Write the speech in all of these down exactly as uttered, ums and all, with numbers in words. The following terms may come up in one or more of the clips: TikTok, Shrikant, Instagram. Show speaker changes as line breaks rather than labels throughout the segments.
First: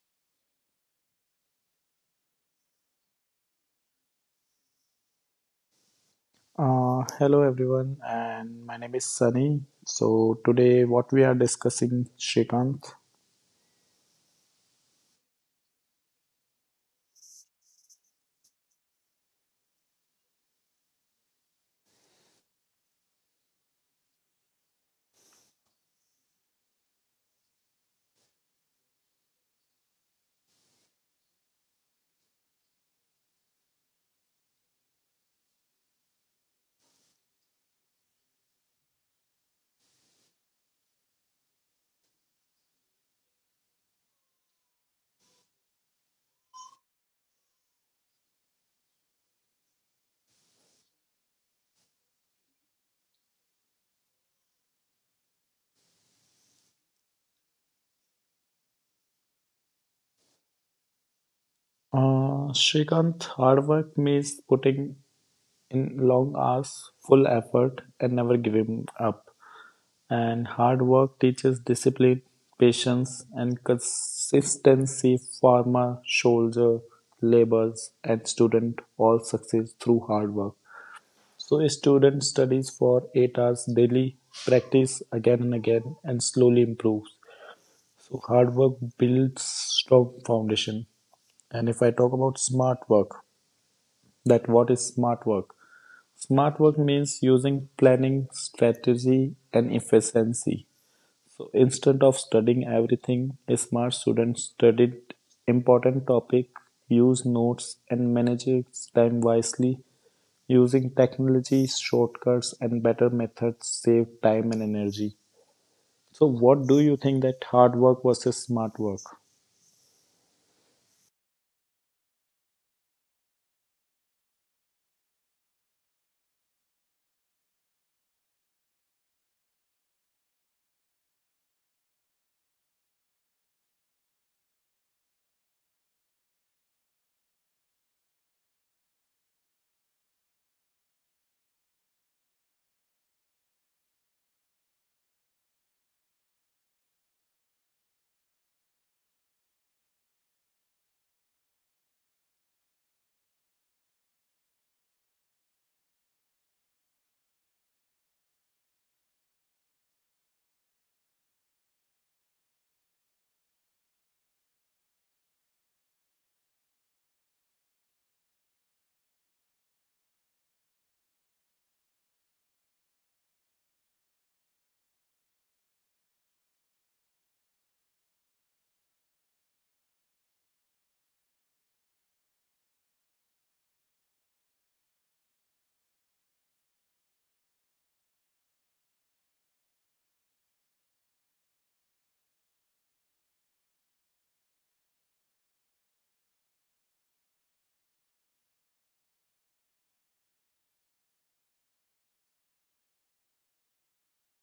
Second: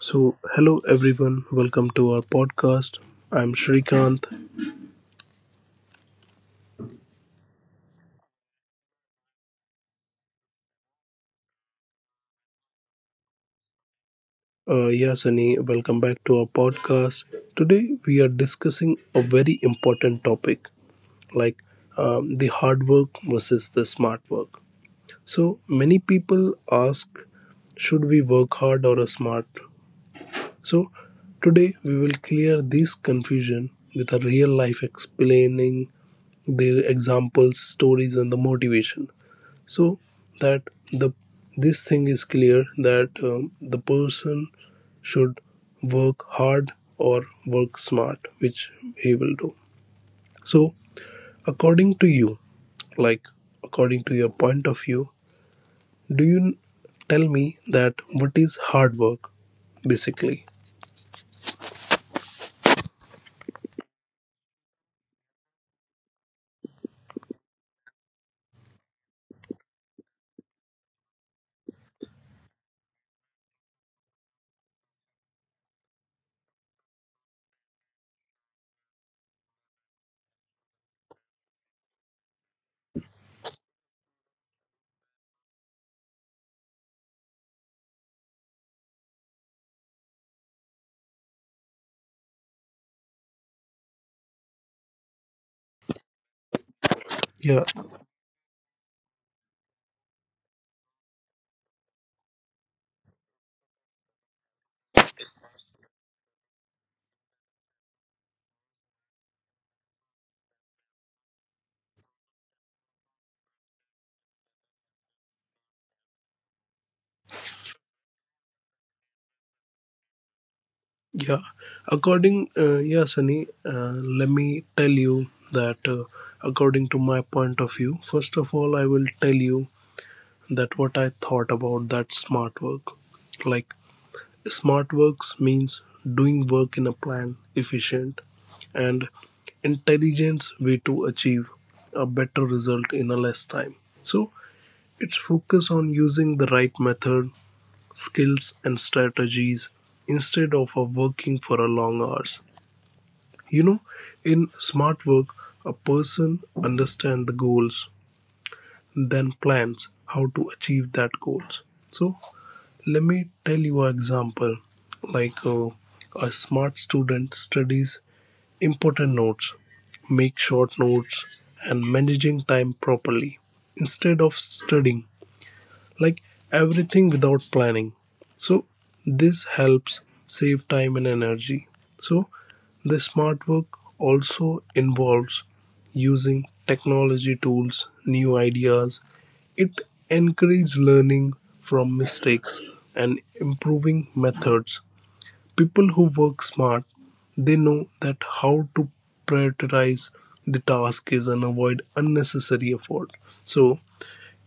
So, hello everyone, welcome to our podcast. I'm Shrikant.
Uh, hello everyone, and my name is Sunny. So today, what we are discussing, Shrikant?
Uh, yeah, Sunny, welcome back to our podcast. Today, we are discussing a very important topic like um, the hard work versus the smart work. So, many people ask, should we work hard or a smart? So, today we will clear this confusion with a real life explaining their examples, stories, and the motivation so that the this thing is clear that um, the person should work hard or work smart, which he will do. So according to you, like according to your point of view, do you tell me that what is hard work basically?
Uh, Shrikant, hard work means putting in long hours, full effort, and never giving up. And hard work teaches discipline, patience, and consistency. Farmer, soldier, laborers, and student all succeed through hard work. So a student studies for eight hours daily, practice again and again, and slowly improves. So hard work builds strong foundation. And if I talk about smart work, that what is smart work? Smart work means
Yeah.
using planning, strategy, and efficiency. So instead of studying everything, a smart student studied important topic, use notes, and manages time wisely. Using technology, shortcuts, and better methods save time and energy. So, what do you think that hard work versus smart work?
Yeah, according, uh, yeah, Sunny, uh, let me tell you that uh, according to my point of view, first of all, I will tell you that what I thought about that smart work. Like, smart works means doing work in a plan, efficient, and intelligent way to achieve a better result in a less time. So, it's focus on using the right method, skills, and strategies instead of uh, working for a long hours, you know, in smart work, a person understands the goals, then plans how to achieve that goals. So let me tell you an example. Like uh, a smart student studies important notes, make short notes, and managing time properly. Instead of studying like everything without planning. So this helps save time and energy. So the smart work also involves using technology tools, new ideas. It encourages learning from mistakes and improving methods. People who work smart, they know that how to prioritize the task is and avoid unnecessary effort. So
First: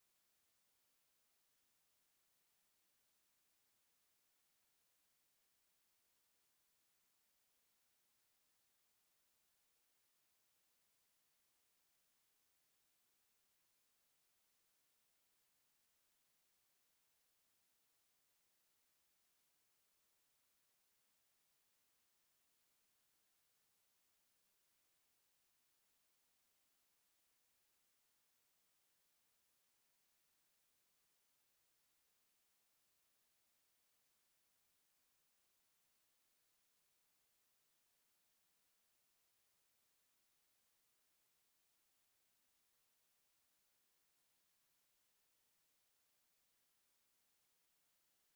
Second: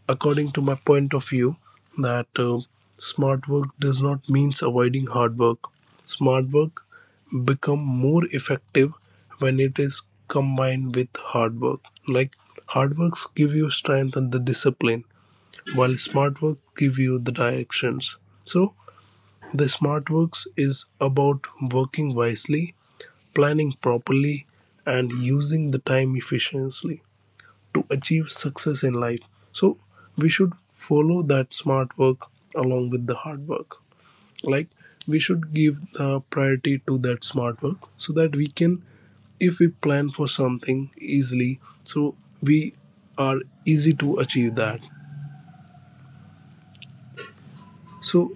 according to my point of view that uh, smart work does not means avoiding hard work. Smart work become more effective when it is combined with hard work. Like hard works give you strength and the discipline, while smart work give you the directions. So the smart works is about working wisely, planning properly, and using the time efficiently to achieve success in life. So we should follow that smart work along with the hard work. Like we should give the priority to that smart work so that we can, if we plan for something easily, so we are easy to achieve that. So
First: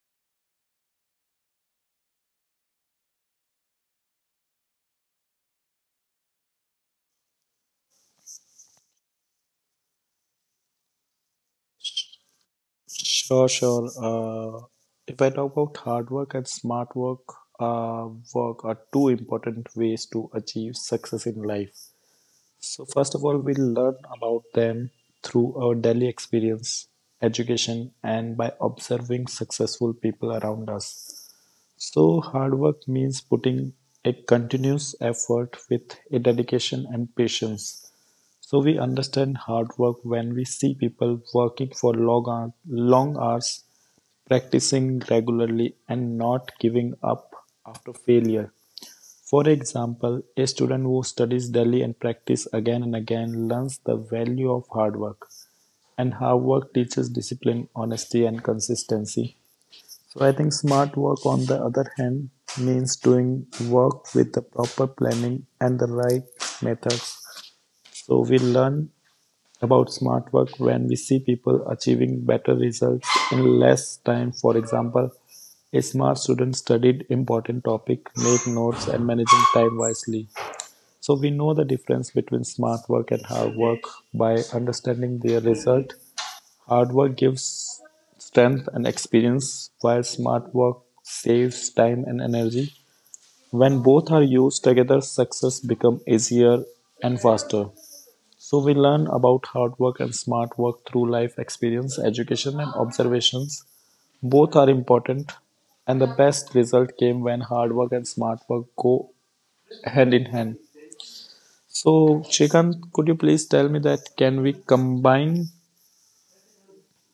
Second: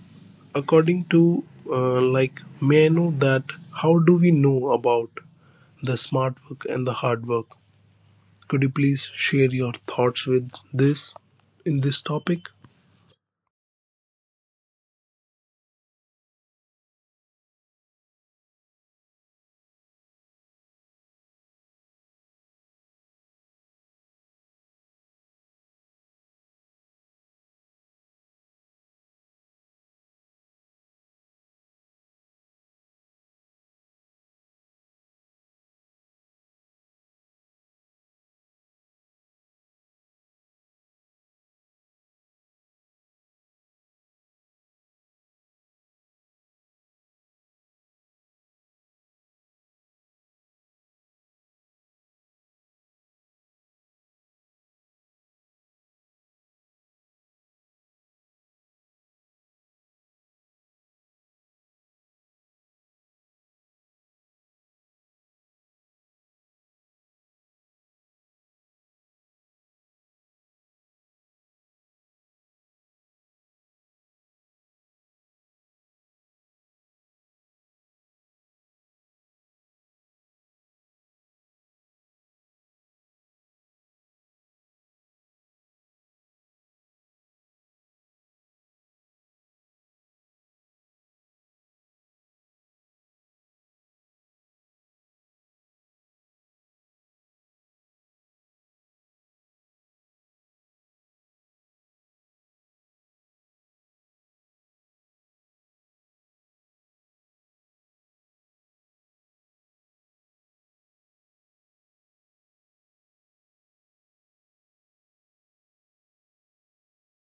according to, uh, like, may I know that how do we know about the smart work and the hard work? Could you please share your thoughts with this, in this topic?
Sure, sure. Uh, if I talk about hard work and smart work, uh, work are two important ways to achieve success in life. So, first of all, we learn about them through our daily experience, education, and by observing successful people around us. So hard work means putting a continuous effort with a dedication and patience. So we understand hard work when we see people working for long, hour, long hours, practicing regularly and not giving up after failure. For example, a student who studies daily and practices again and again learns the value of hard work, and hard work teaches discipline, honesty and consistency. So I think smart work, on the other hand, means doing work with the proper planning and the right methods. So we learn about smart work when we see people achieving better results in less time. For example, a smart student studied important topic, made notes and managing time wisely. So we know the difference between smart work and hard work by understanding their result. Hard work gives strength and experience, while smart work saves time and energy. When both are used together, success becomes easier and faster. So we learn about hard work and smart work through life experience, education and observations. Both are important, and the best result came when hard work and smart work go hand in hand. So Shrikant, could you please tell me that can we combine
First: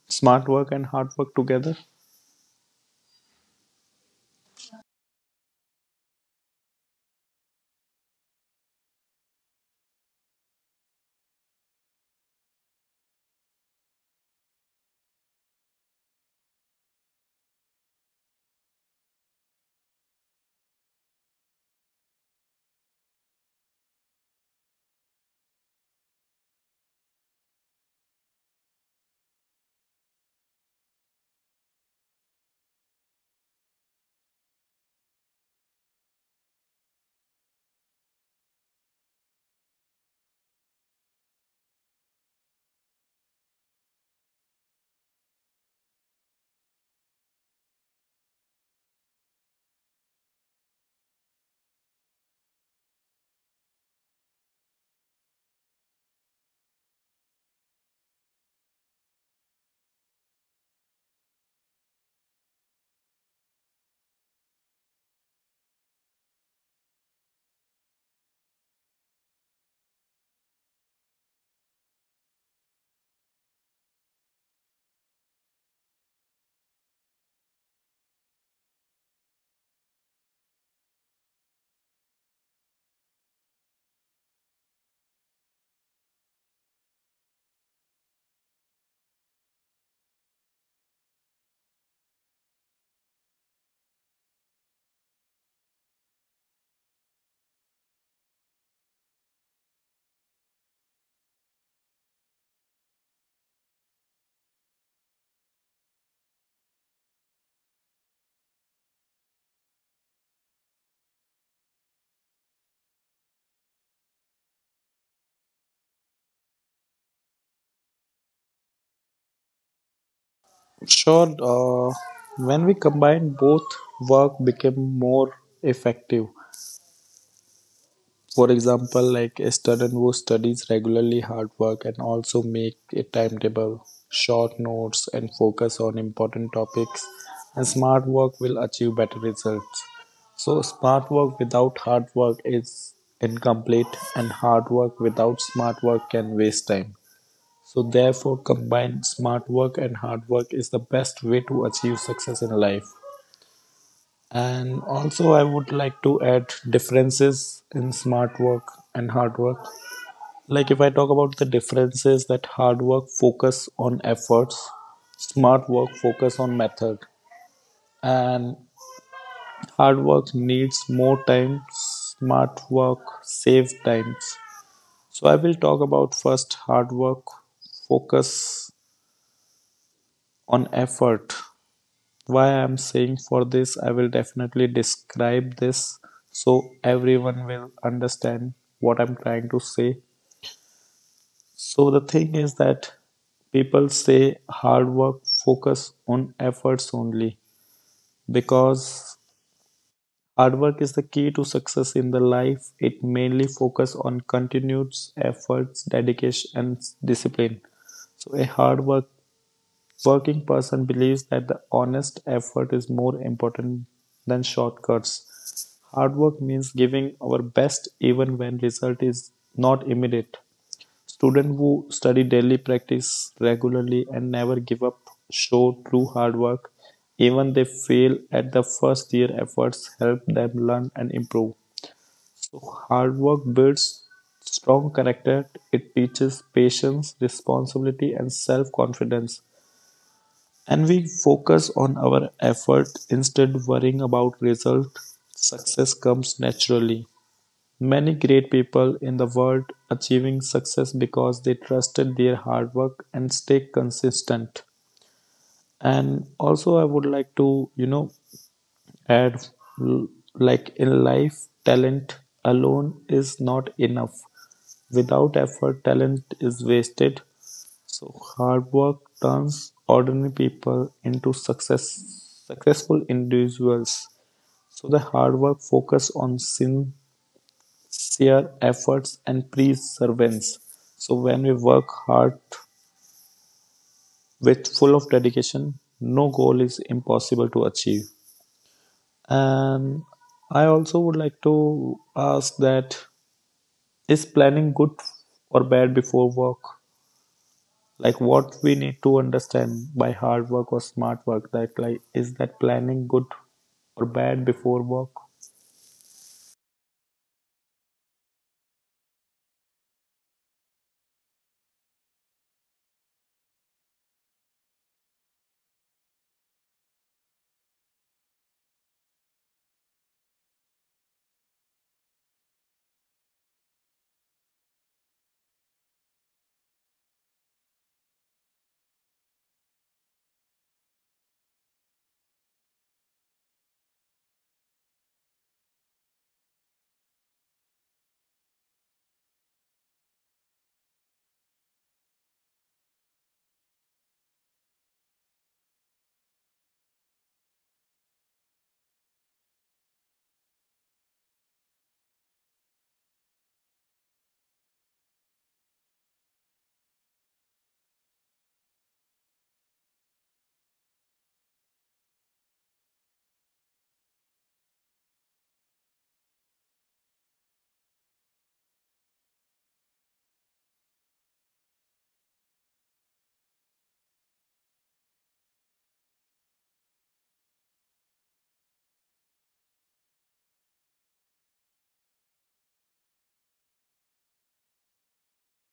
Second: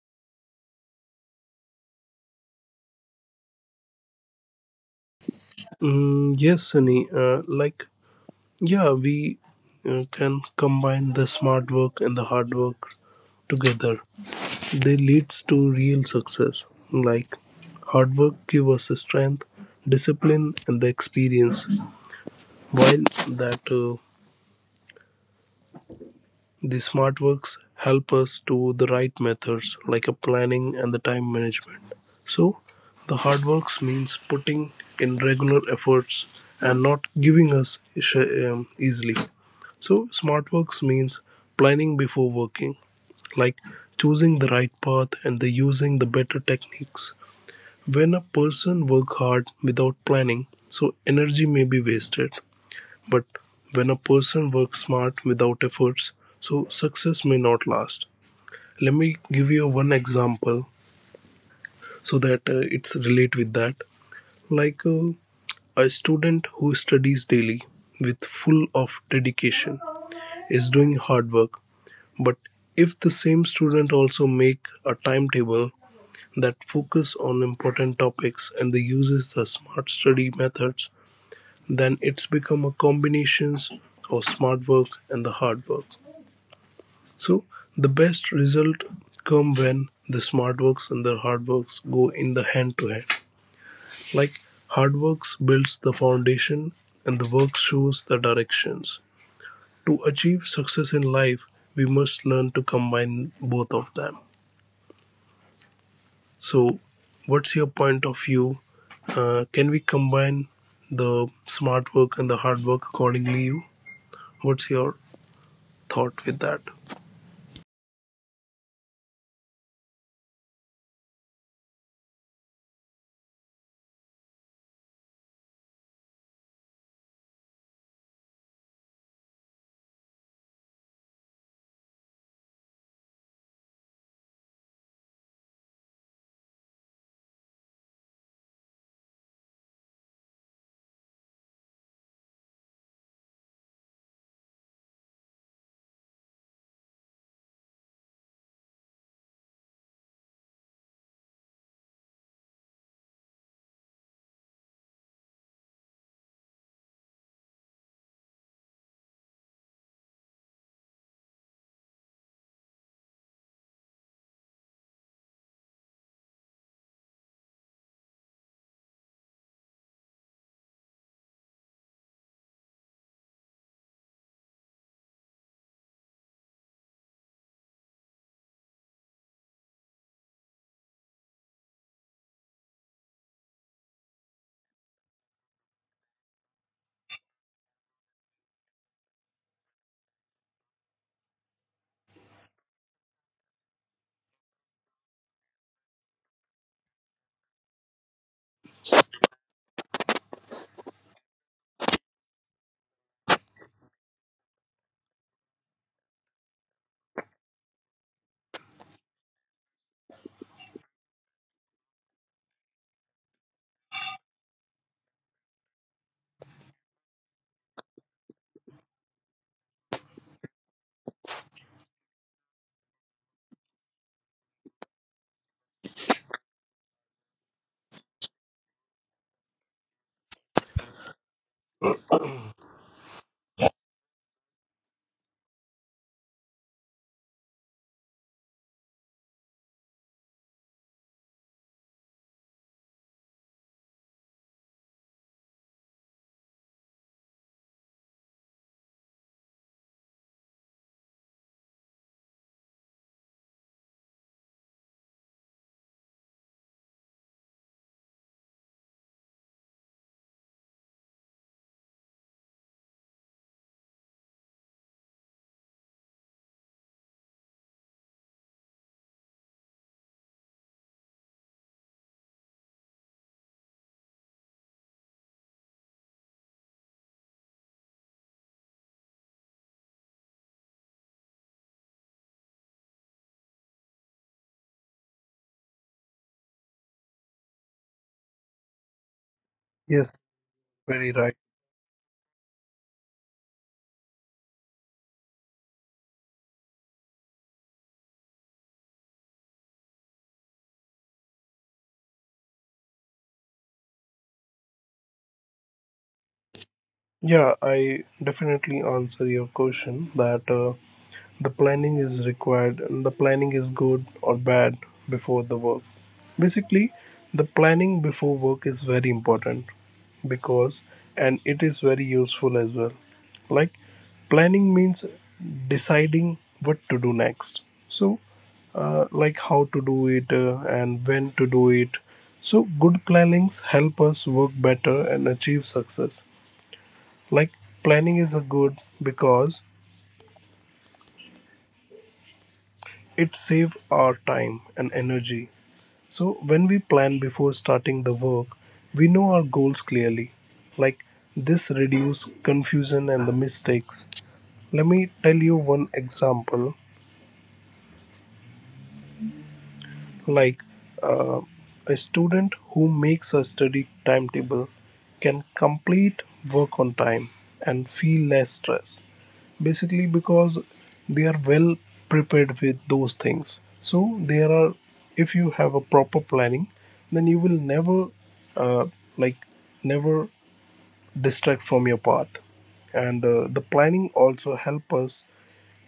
smart work and hard work together?
Mm, yes, Sunny. Uh, like, yeah, we uh, can combine the smart work and the hard work together. They leads to real success. Like, hard work give us the strength, discipline, and the experience. While that uh, the SmartWorks help us do the right methods like a planning and the time management. So the hard works means putting in regular efforts and not giving us um, easily. So SmartWorks means planning before working, like choosing the right path and the using the better techniques. When a person work hard without planning, so energy may be wasted. But when a person works smart without efforts, so success may not last. Let me give you one example so that uh, it's relate with that. Like uh, a student who studies daily with full of dedication is doing hard work, but if the same student also make a timetable that focus on important topics and they uses the smart study methods, then it's become a combinations of smart work and the hard work. So the best result come when the smart works and the hard works go in the hand to hand. Like hard works builds the foundation and the work shows the directions. To achieve success in life, we must learn to combine both of them. So what's your point of view? Uh, can we combine the smart work and the hard work accordingly you? What's your thought with that?
Sure, uh, when we combine both, work became more effective. For example, like a student who studies regularly, hard work, and also make a timetable, short notes, and focus on important topics, and smart work will achieve better results. So, smart work without hard work is incomplete, and hard work without smart work can waste time. So therefore, combine smart work and hard work is the best way to achieve success in life. And also, I would like to add differences in smart work and hard work. Like, if I talk about the differences, that hard work focus on efforts, smart work focus on method, and hard work needs more time, smart work save times. So, I will talk about first hard work focus on effort. Why I'm saying for this, I will definitely describe this so everyone will understand what I'm trying to say. So, the thing is that people say hard work focus on efforts only because hard work is the key to success in the life. It mainly focus on continued efforts, dedication and discipline. So a hard work working person believes that the honest effort is more important than shortcuts. Hard work means giving our best even when result is not immediate. Students who study daily, practice regularly, and never give up show true hard work. Even they fail at the first year, efforts help them learn and improve. Hard work builds strong character. It teaches patience, responsibility, and self confidence. And we focus on our effort instead worrying about result. Success comes naturally. Many great people in the world achieving success because they trusted their hard work and stay consistent. And also I would like to, you know, and like in life, talent alone is not enough. Without effort, talent is wasted. So hard work turns ordinary people into success successful individuals. So the hard work focus on sincere efforts and perseverance. So when we work hard with full of dedication, no goal is impossible to achieve.
Yes,
And I
very
also
right.
would like to ask that is planning good or bad before work? Like what we need to understand by hard work or smart work, that like is that planning good or bad before work?
Yeah, I definitely answer your question that uh, the planning is required and the planning is good or bad before the work. Basically, the planning before work is very important because and it is very useful as well. Like planning means deciding what to do next. So, uh, like how to do it uh, and when to do it. So, good plannings help us work better and achieve success. Like planning is a good because it saves our time and energy. So when we plan before starting the work, we know our goals clearly. Like this reduce confusion and the mistakes. Let me tell you one example. Like uh, a student who makes a study timetable can complete work on time and feel less stress. Basically because they are well prepared with those things. So there are, if you have a proper planning, then you will never, uh, like never distract from your path. And uh, the planning also help us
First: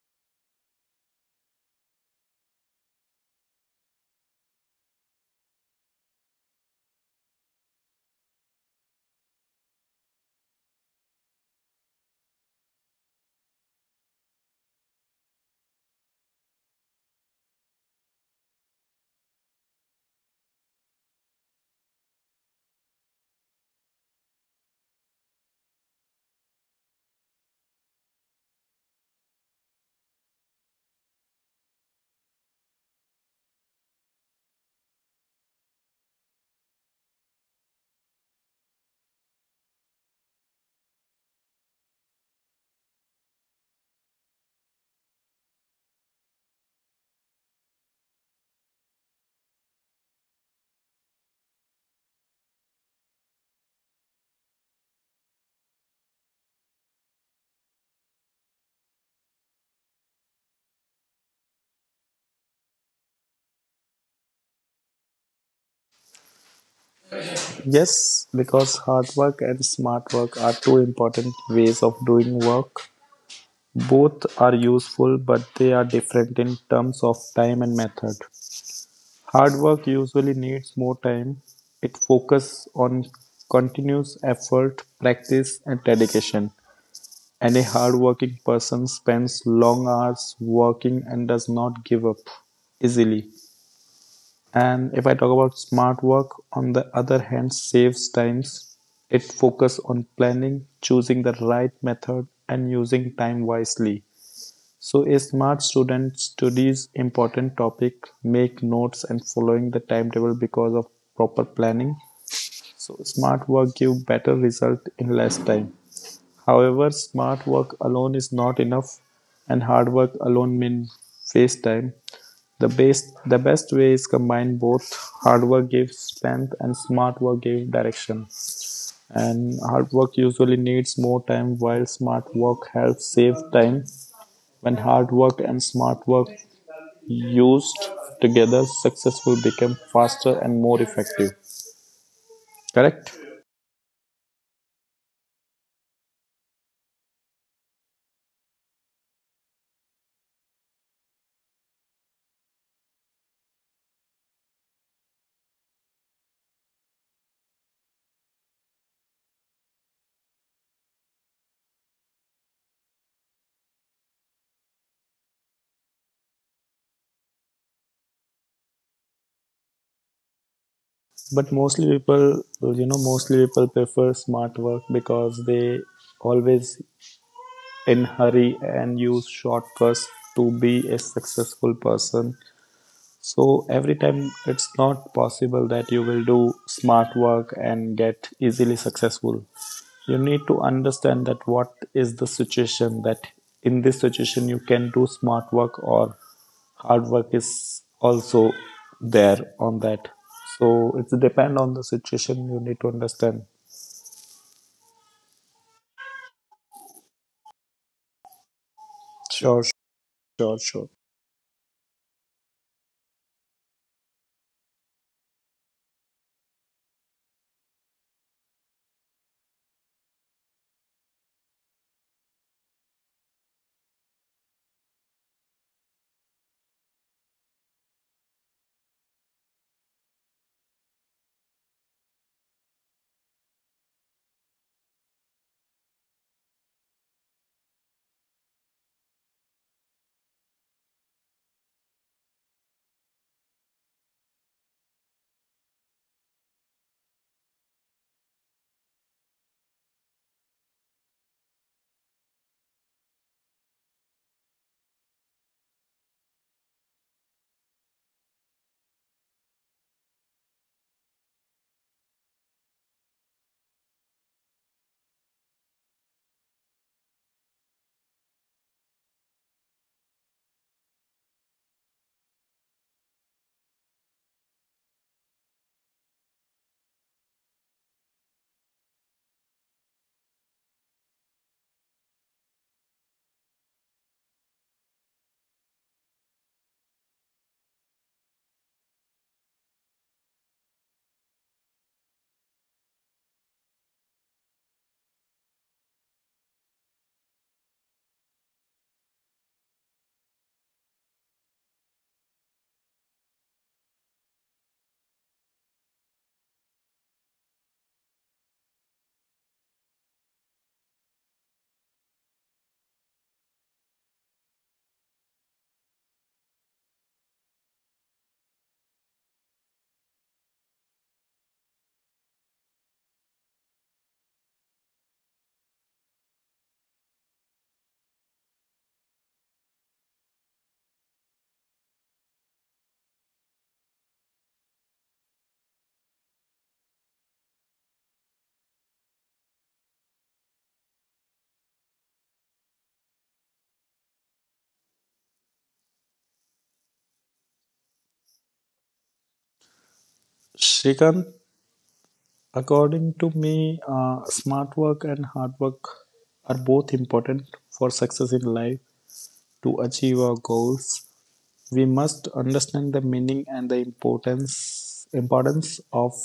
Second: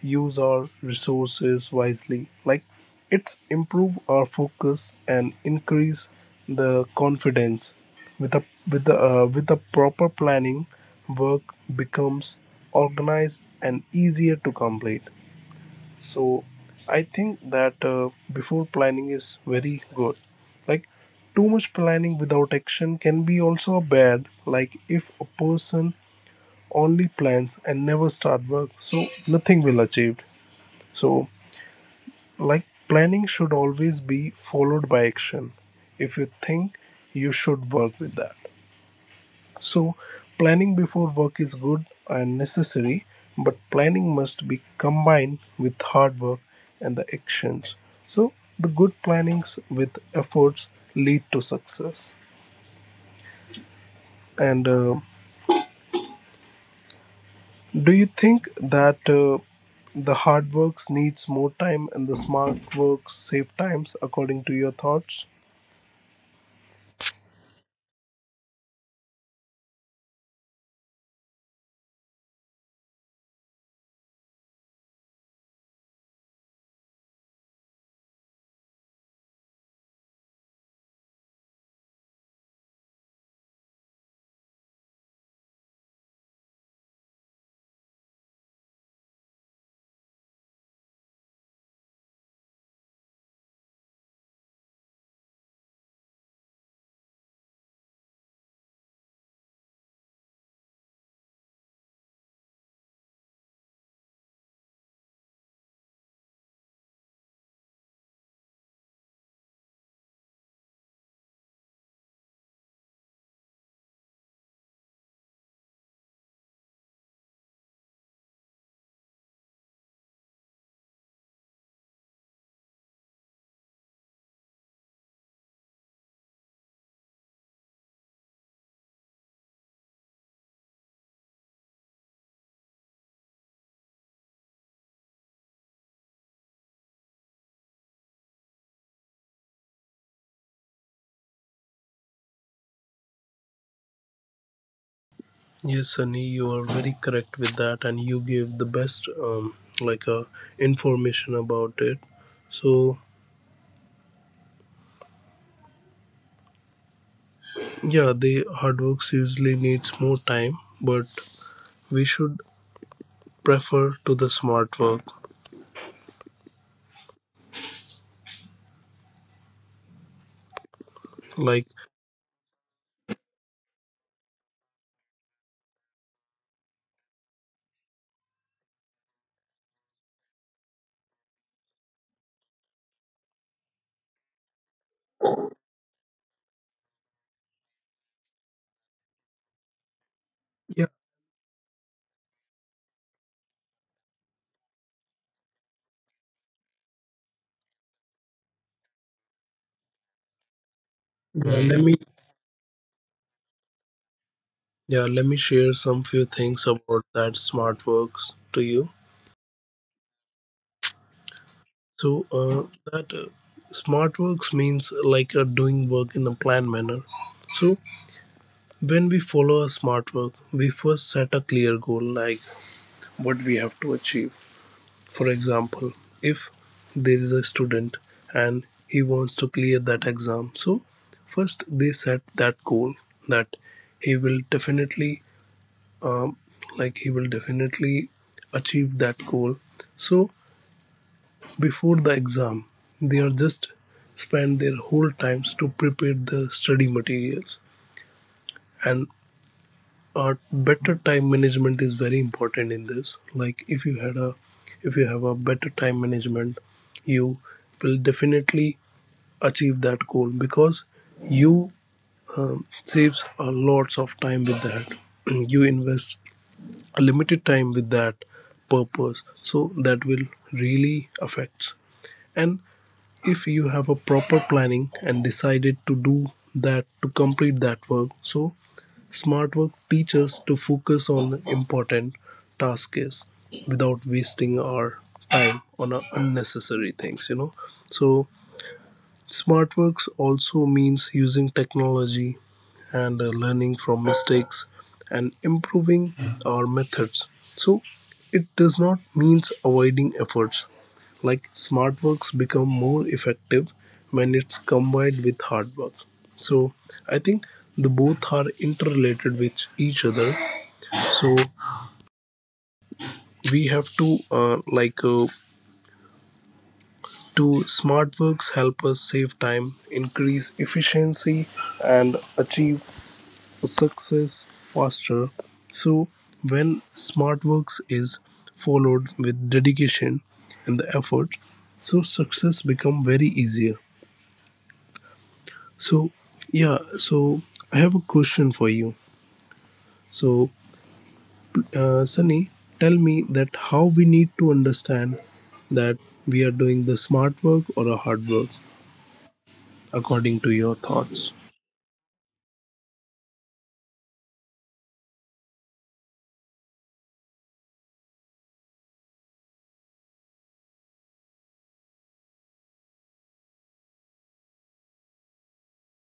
use our resources wisely. Like it's improve our focus and increase the confidence. With a with the uh, with the proper planning, work becomes organized and easier to complete. So I think that uh, before planning is very good. Like too much planning without action can be also bad. Like if a person only plans and never start work, so nothing will achieved. So like planning should always be followed by action. If you think, you should work with that. So, planning before work is good and necessary, but planning must be combined with hard work and the actions. So, the good plannings with efforts lead to success. And uh, do you think that uh, the hard works needs more time and the smart works save times according to your thoughts?
Yes, because hard work and smart work are two important ways of doing work. Both are useful but they are different in terms of time and method. Hard work usually needs more time. It focuses on continuous effort, practice, and dedication. And a hardworking person spends long hours working and does not give up easily. And if I talk about smart work, on the other hand, saves times. It focuses on planning, choosing the right method, and using time wisely. So a smart student studies important topic, make notes and following the timetable because of proper planning. So smart work give better result in less time. However, smart work alone is not enough, and hard work alone mean face time. The best the best way is combine both. Hard work gives strength and smart work gives direction. And hard work usually needs more time while smart work helps save time. When hard work and smart work used together, success will become faster and more effective. Correct?
Yes, Sunny, you are very correct with that, and you gave the best um, like uh, information about it. So yeah, the hard works usually needs more time, but we should prefer to the smart work.
But
Like
mostly people, you know, mostly people prefer smart work because they always in hurry and use shortcuts to be a successful person. So every time it's not possible that you will do smart work and get easily successful. You need to
yeah,
understand that what is the situation, that in this situation you can do smart work or hard work is also there on that. So it's depend
yeah
on the
let me
situation. You need to understand.
yeah let me share some few things about that smart works to you.
Sure sure sure
So uh, that uh, smart works means like uh, doing work in a planned manner. So when we follow a smart work, we first set a clear goal like what we have to achieve. For example, if there is a student and he wants to clear that exam, so first they set that goal that he will definitely, um, like he will definitely achieve that goal. So before the exam, they are just spend their whole times to prepare the study materials. And uh, better time management is very important in this. Like if you had a if you have a better time management, you will definitely achieve that goal because you, um, saves a lots of time with that. You invest a limited time with that purpose, so that will really affect. And if you have a proper planning and decided to do that to complete that work, so smart work teaches to focus on important tasks without wasting our time on uh, unnecessary things, you know. So, smart works also means using technology and uh, learning from mistakes and improving our methods. So it does not mean avoiding efforts. Like smart works become more effective when it's combined with hard work. So I think the both are interrelated with each other. So we have to uh, like uh, to smart works help us save time, increase efficiency, and achieve success faster. So, when smart SmartWorks is followed with dedication and the effort, so success become very easier. So, yeah. So, I have a question for you. So, uh, Sunny, tell me that how we need to understand that we are doing the smart work or a hard work according to your
Shrikant,
thoughts.
according to me, uh, smart work and hard work are both important for success in life. To achieve our goals, we must understand the meaning and the importance importance of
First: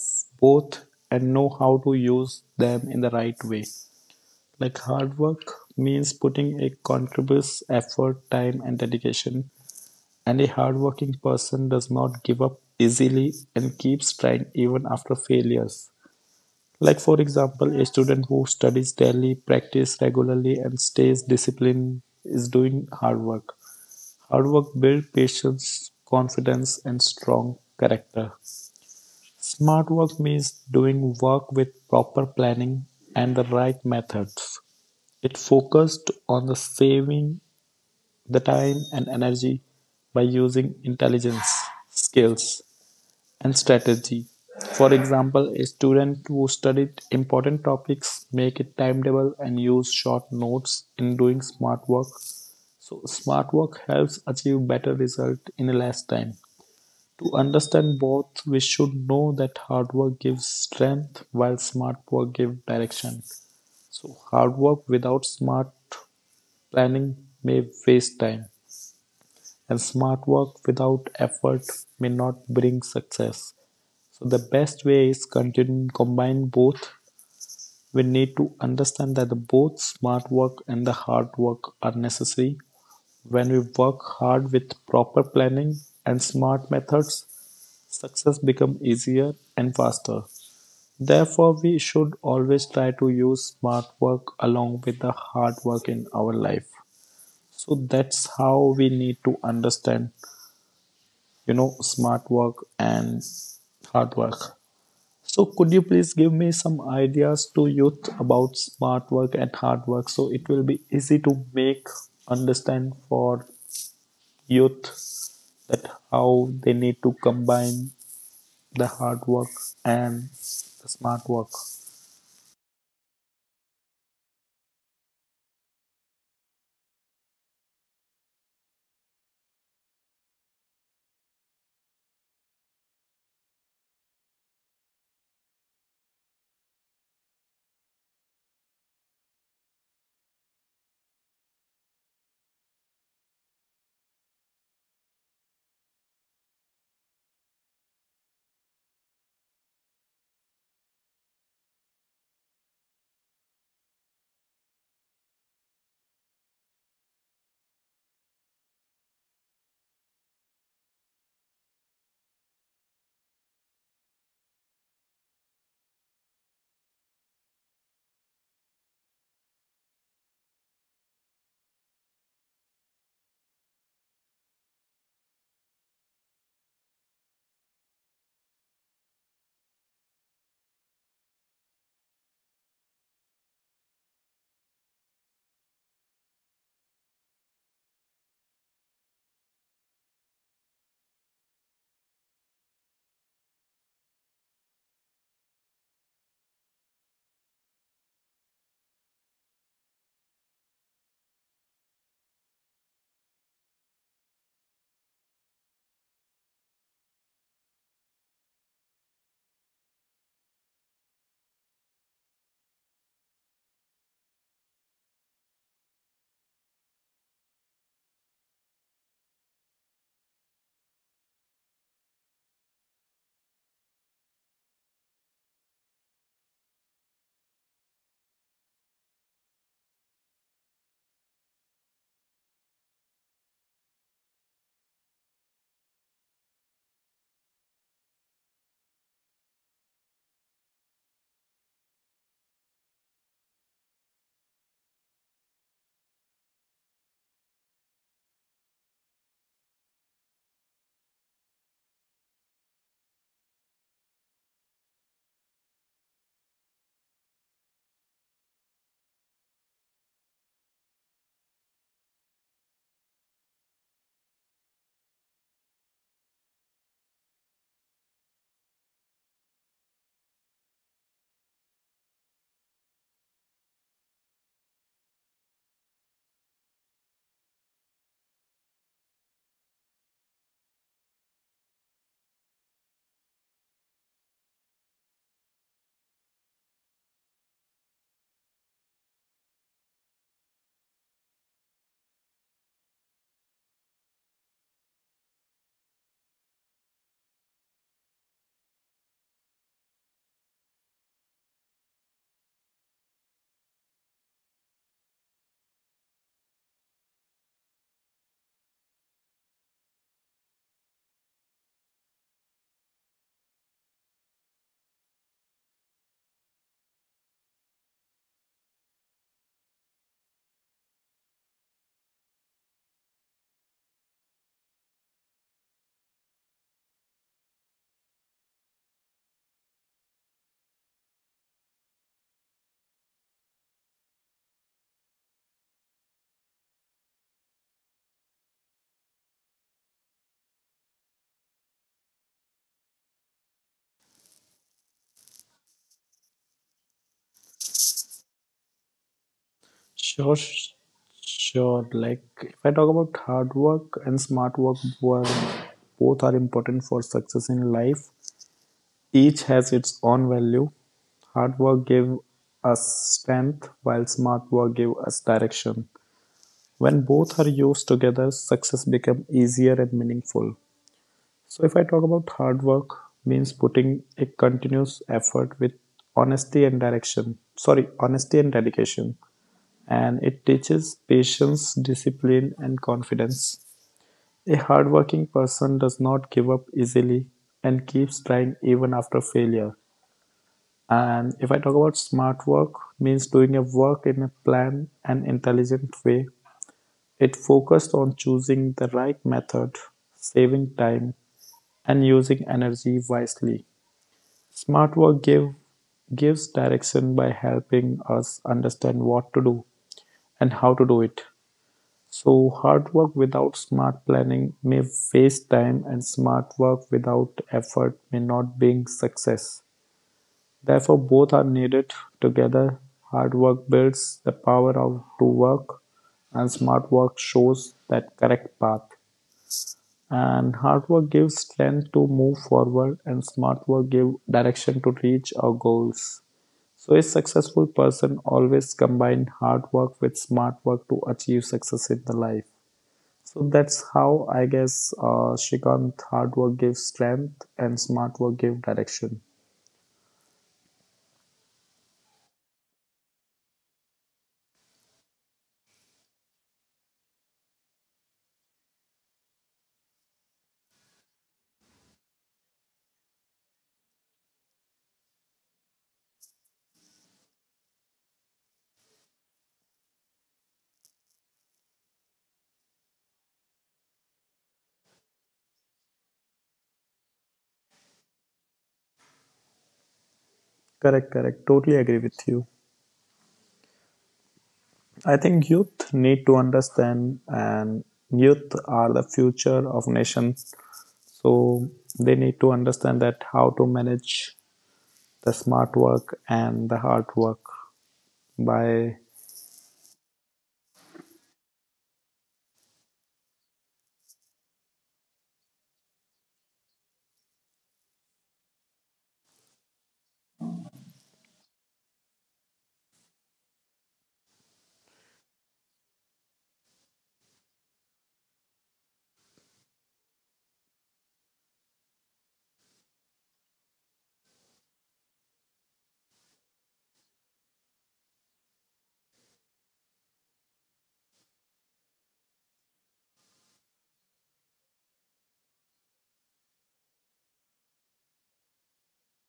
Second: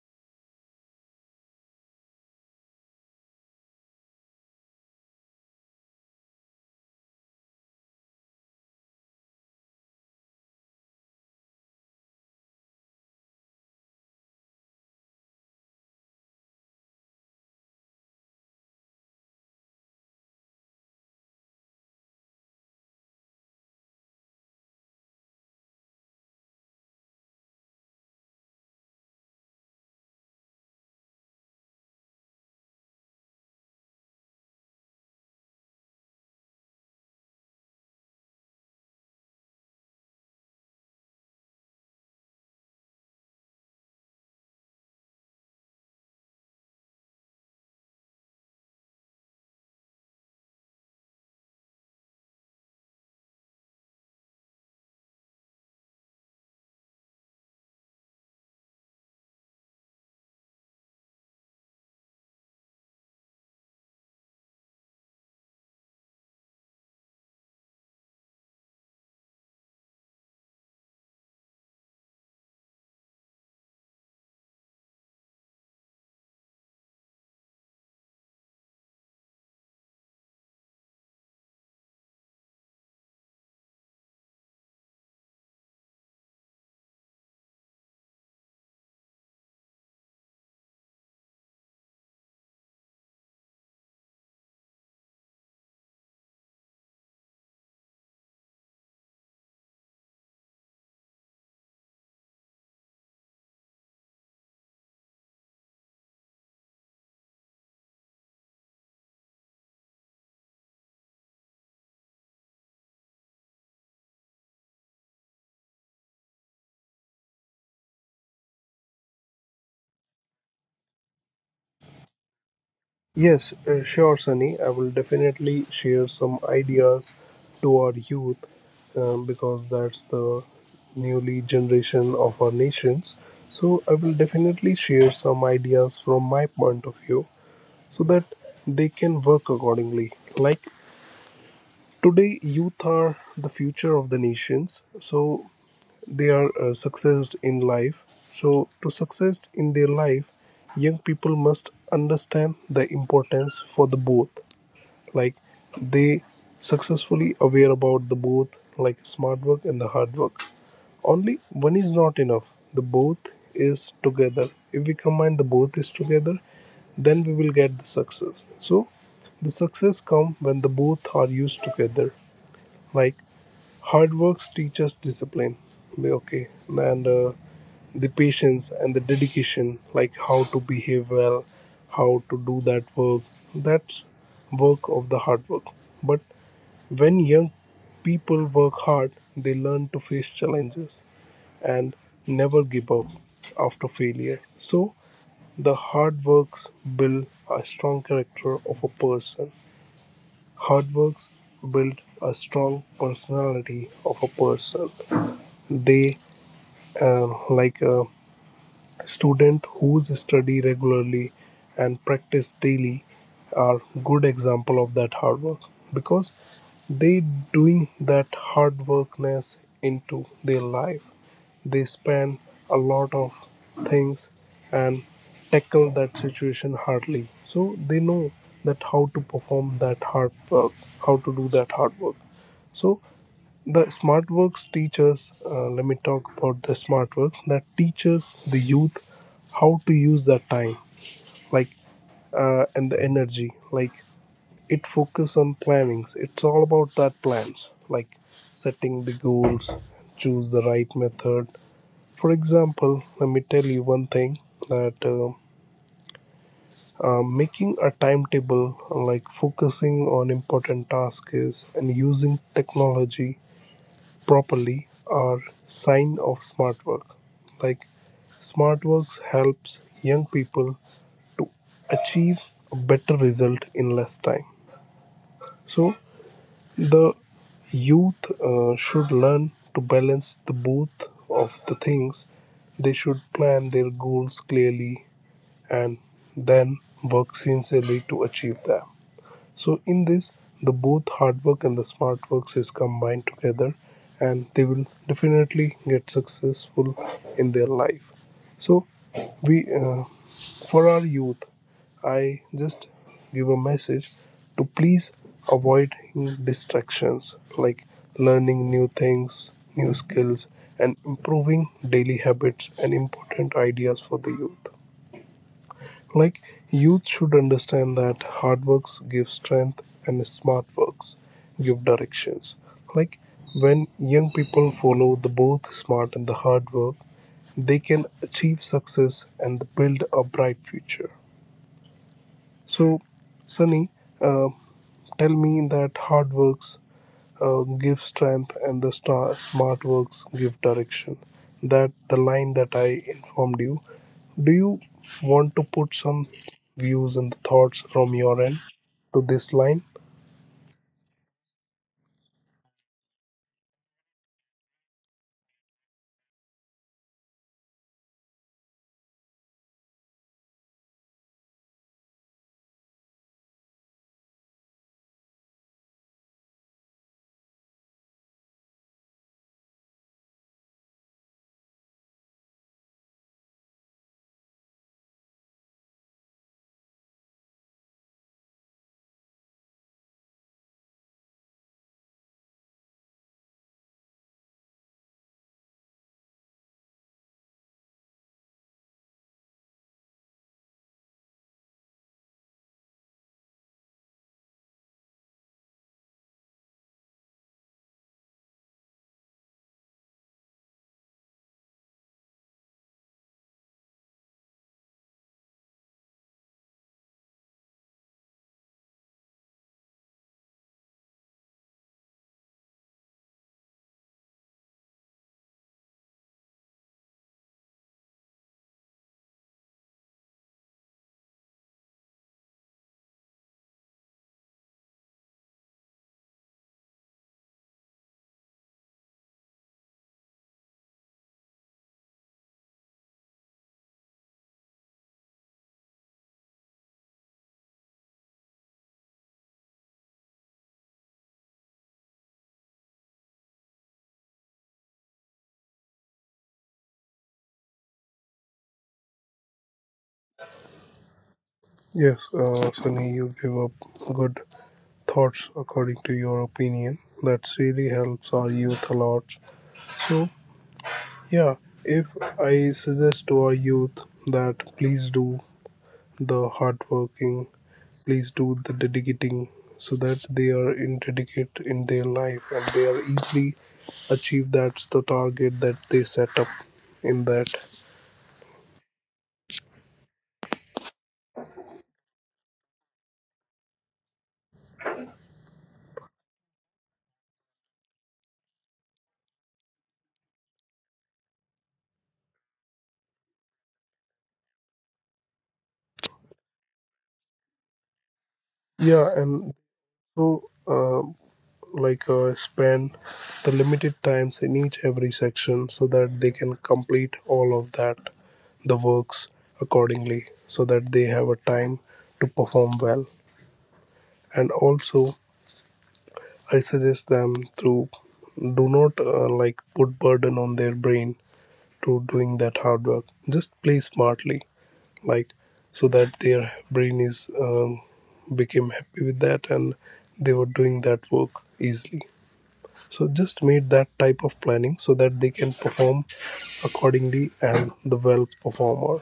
both and know how to use them in the right way. Like hard work means putting a continuous effort, time and dedication. And a hardworking person does not give up easily and keeps trying even after failures. Like, for example, a student who studies daily, practices regularly, and stays disciplined is doing hard work. Hard work builds patience, confidence, and strong character. Smart work means doing work with proper planning and the right methods. It focused on the saving the time and energy by using intelligence, skills and strategy. For example, a student who studied important topics, make a timetable and use short notes, in doing smart work. So smart work helps achieve better result in less time. To understand both, we should know that hard work gives strength while smart work gives direction. So hard work without smart planning may waste time, and smart work without effort may not bring success. So the best way is continue combine both. We need to understand that the both smart work and the hard work are necessary. When we work hard with proper planning and smart methods, success become easier and faster. Therefore, we should always try to use smart work along with the hard work in our life. So that's how we need to understand, you know, smart work and hard work. So, could you please give me some ideas to youth about smart work and hard work so it will be easy to make understand for youth that how they need to combine the hard work and the smart work?
Yes, uh, sure, Sunny. I will definitely share some ideas to our youth um, because that's the newly generation of our nations. So I will definitely share some ideas from my point of view so that they can work accordingly. Like today, youth are the future of the nations. So they are uh, successed in life. So to success in their life, young people must understand the importance for the both. Like they successfully aware about the both, like smart work and the hard work. Only one is not enough, the both is together. If we combine the both is together, then we will get the success. So the success come when the both are used together. Like hard works teaches discipline, okay, and uh, the patience and the dedication, like how to behave well, how to do that work. That's work of the hard work. But when young people work hard, they learn to face challenges and never give up after failure. So, the hard works build a strong character of a person. Hard works build a strong personality of a person. They, uh, like uh, students who study regularly and practice daily are good example of that hard work because they doing that hard workness into their life. They spend a lot of things and tackle that situation hardly. So they know that how to perform that hard work, how to do that hard work. So the smartworks teachers uh, let me talk about the smartworks that teaches the youth how to use their time like uh, and the energy, like it focus on plannings. It's all about that plans, like setting the goals, choose the right method. For example, let me tell you one thing that uh, uh, making a timetable, like focusing on important tasks and using technology properly are sign of smart work. Like, smart works helps young people achieve a better result in less time. So the youth uh, should learn to balance the both of the things. They should plan their goals clearly and then work sincerely to achieve them. So in this, the both hard work and the smart works is combined together, and they will definitely get successful in their life. So we, uh, for our youth, I just give a message to please avoid distractions like learning new things, new skills, and improving daily habits and important ideas for the youth. Like, youth should understand that hard works give strength and smart works give directions. Like, when young people follow the both smart and the hard work, they can achieve success and build a bright future. So, Sunny, uh, tell me that hard works uh, give strength and the star- smart works give direction. That the line that I informed you, do you want to put some views and thoughts from your end to this line?
Sure, sh- sure. Like if I talk about hard work and smart work, were both are important for success in life. Each has its own value. Hard work gives us strength, while smart work gives us direction. When both are used together, success becomes easier and meaningful. So, if I talk about hard work, means putting a continuous effort with honesty and direction. Sorry, honesty and dedication. And it teaches patience, discipline, and confidence. A hardworking person does not give up easily and keeps trying even after failure. And if I talk about smart work, means doing a work in a planned and intelligent way. It focused on choosing the right method, saving time, and using energy wisely. Smart work give, gives direction by helping us understand what to do and how to do it. So, hard work without smart planning may waste time, and smart work without effort may not bring success. Therefore, both are needed together. Hard work builds the power of to work, and smart work shows that correct path. And hard work gives strength to move forward, and smart work gives direction to reach our goals. So, a successful person always combine hard work with smart work to achieve success in the life. So that's how I guess, uh, Shrikant, hard work gives strength and smart work gives direction.
Yes, uh, Sunny, you give up good thoughts according to your opinion. That really helps our youth a lot. So, yeah, if I suggest to our youth that please do the hard working, please do the dedicating so that they are in dedicate in their life and they are easily achieve that's the target that they set up in that.
Correct, correct. Totally agree with you. I think youth need to understand, and youth are the future of nations. So they need to understand that how to manage the smart work and the hard work. By
Yeah, and so uh, like uh, spend the limited times in each every section so that they can complete all of that the works accordingly so that they have a time to perform well. And also, I suggest them to do not uh, like put burden on their brain to doing that hard work. Just play smartly. Like, so that their brain is um, became happy with that and they were doing that work easily. So just made that type of planning so that they can perform accordingly and the well performer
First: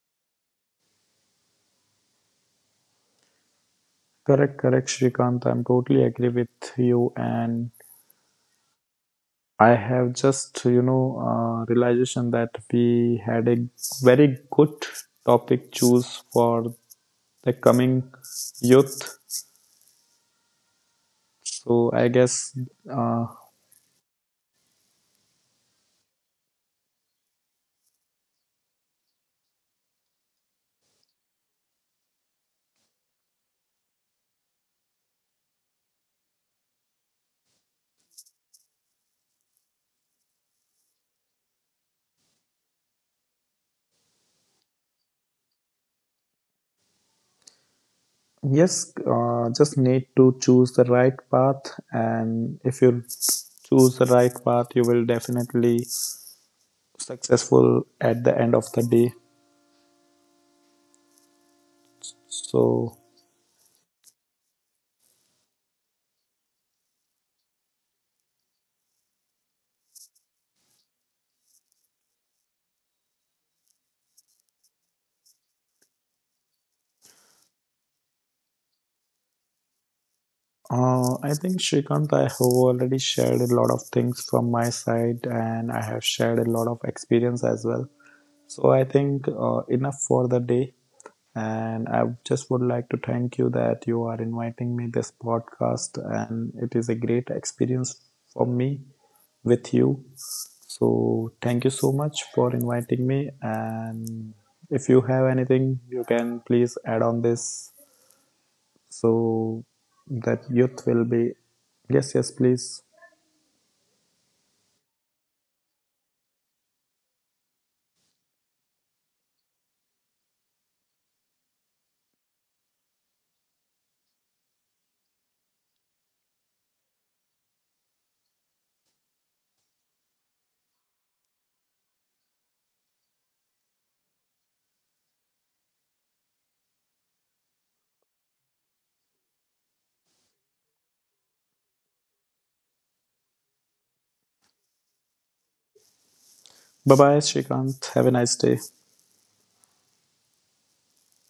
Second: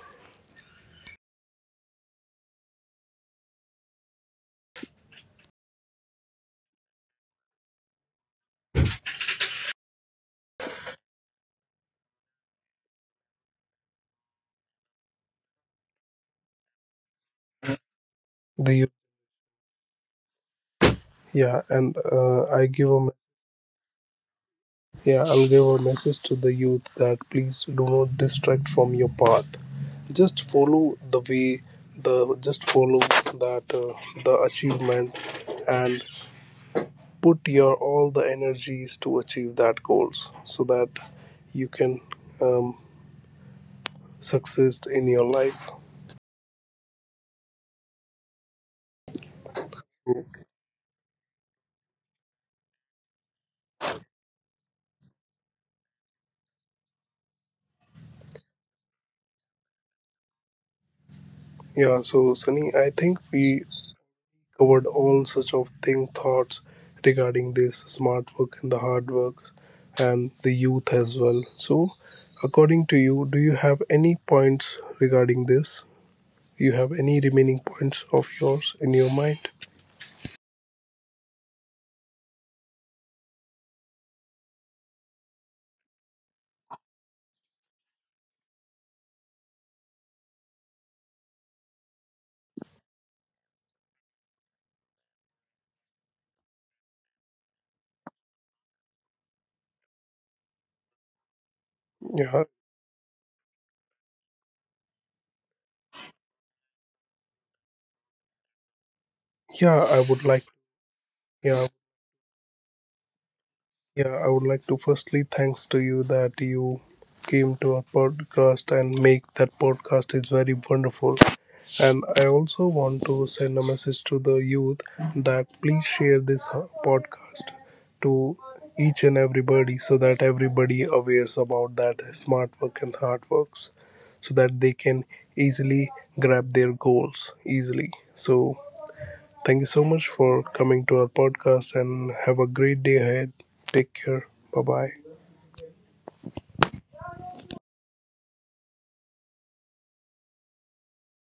correct, correct, Shrikant. I'm totally agree with you, and I have just you know uh, realization that we had a very good topic choose for the coming
the youth.
youth.
Yeah,
So
and
I
uh,
guess
I give a me-
uh,
yeah, I'll give a message to the youth that please do not distract from your path. Just follow the way, the just follow that uh, the achievement, and put your all the energies to achieve that goals so that you can um, success in your life.
yes, uh, just need to choose the right path, and if you choose the right path, you will definitely successful at the end of the day.
Yeah, so Sunny, I
So,
think we covered all such of thing thoughts regarding this smart work and the hard work and the youth as well. So according to you, do you have any points regarding this? You have any remaining points of yours in your mind?
uh, I think Shrikant, I have already shared a lot of things from my side, and I have shared a lot of experience as well. So I think uh, enough for the day. And I just would like to thank you that you are inviting me this podcast, and it is a great experience for me with you. So thank you so much
Yeah,
for inviting me. And if you have anything, you can please add on this, so
yeah, I would like.
that youth will be.
Yeah.
Yes, yes, please.
Yeah, I would like to firstly thanks to you that you came to our podcast and make that podcast is very wonderful. And I also want to send a message to the youth that please share this uh, podcast to each and everybody so that everybody awares about that smart work and hard works so that they can easily grab their goals easily. So thank you so much for coming to our podcast and have a great day ahead. Take care. Bye bye.
Bye bye, Shrikant. Have a nice day.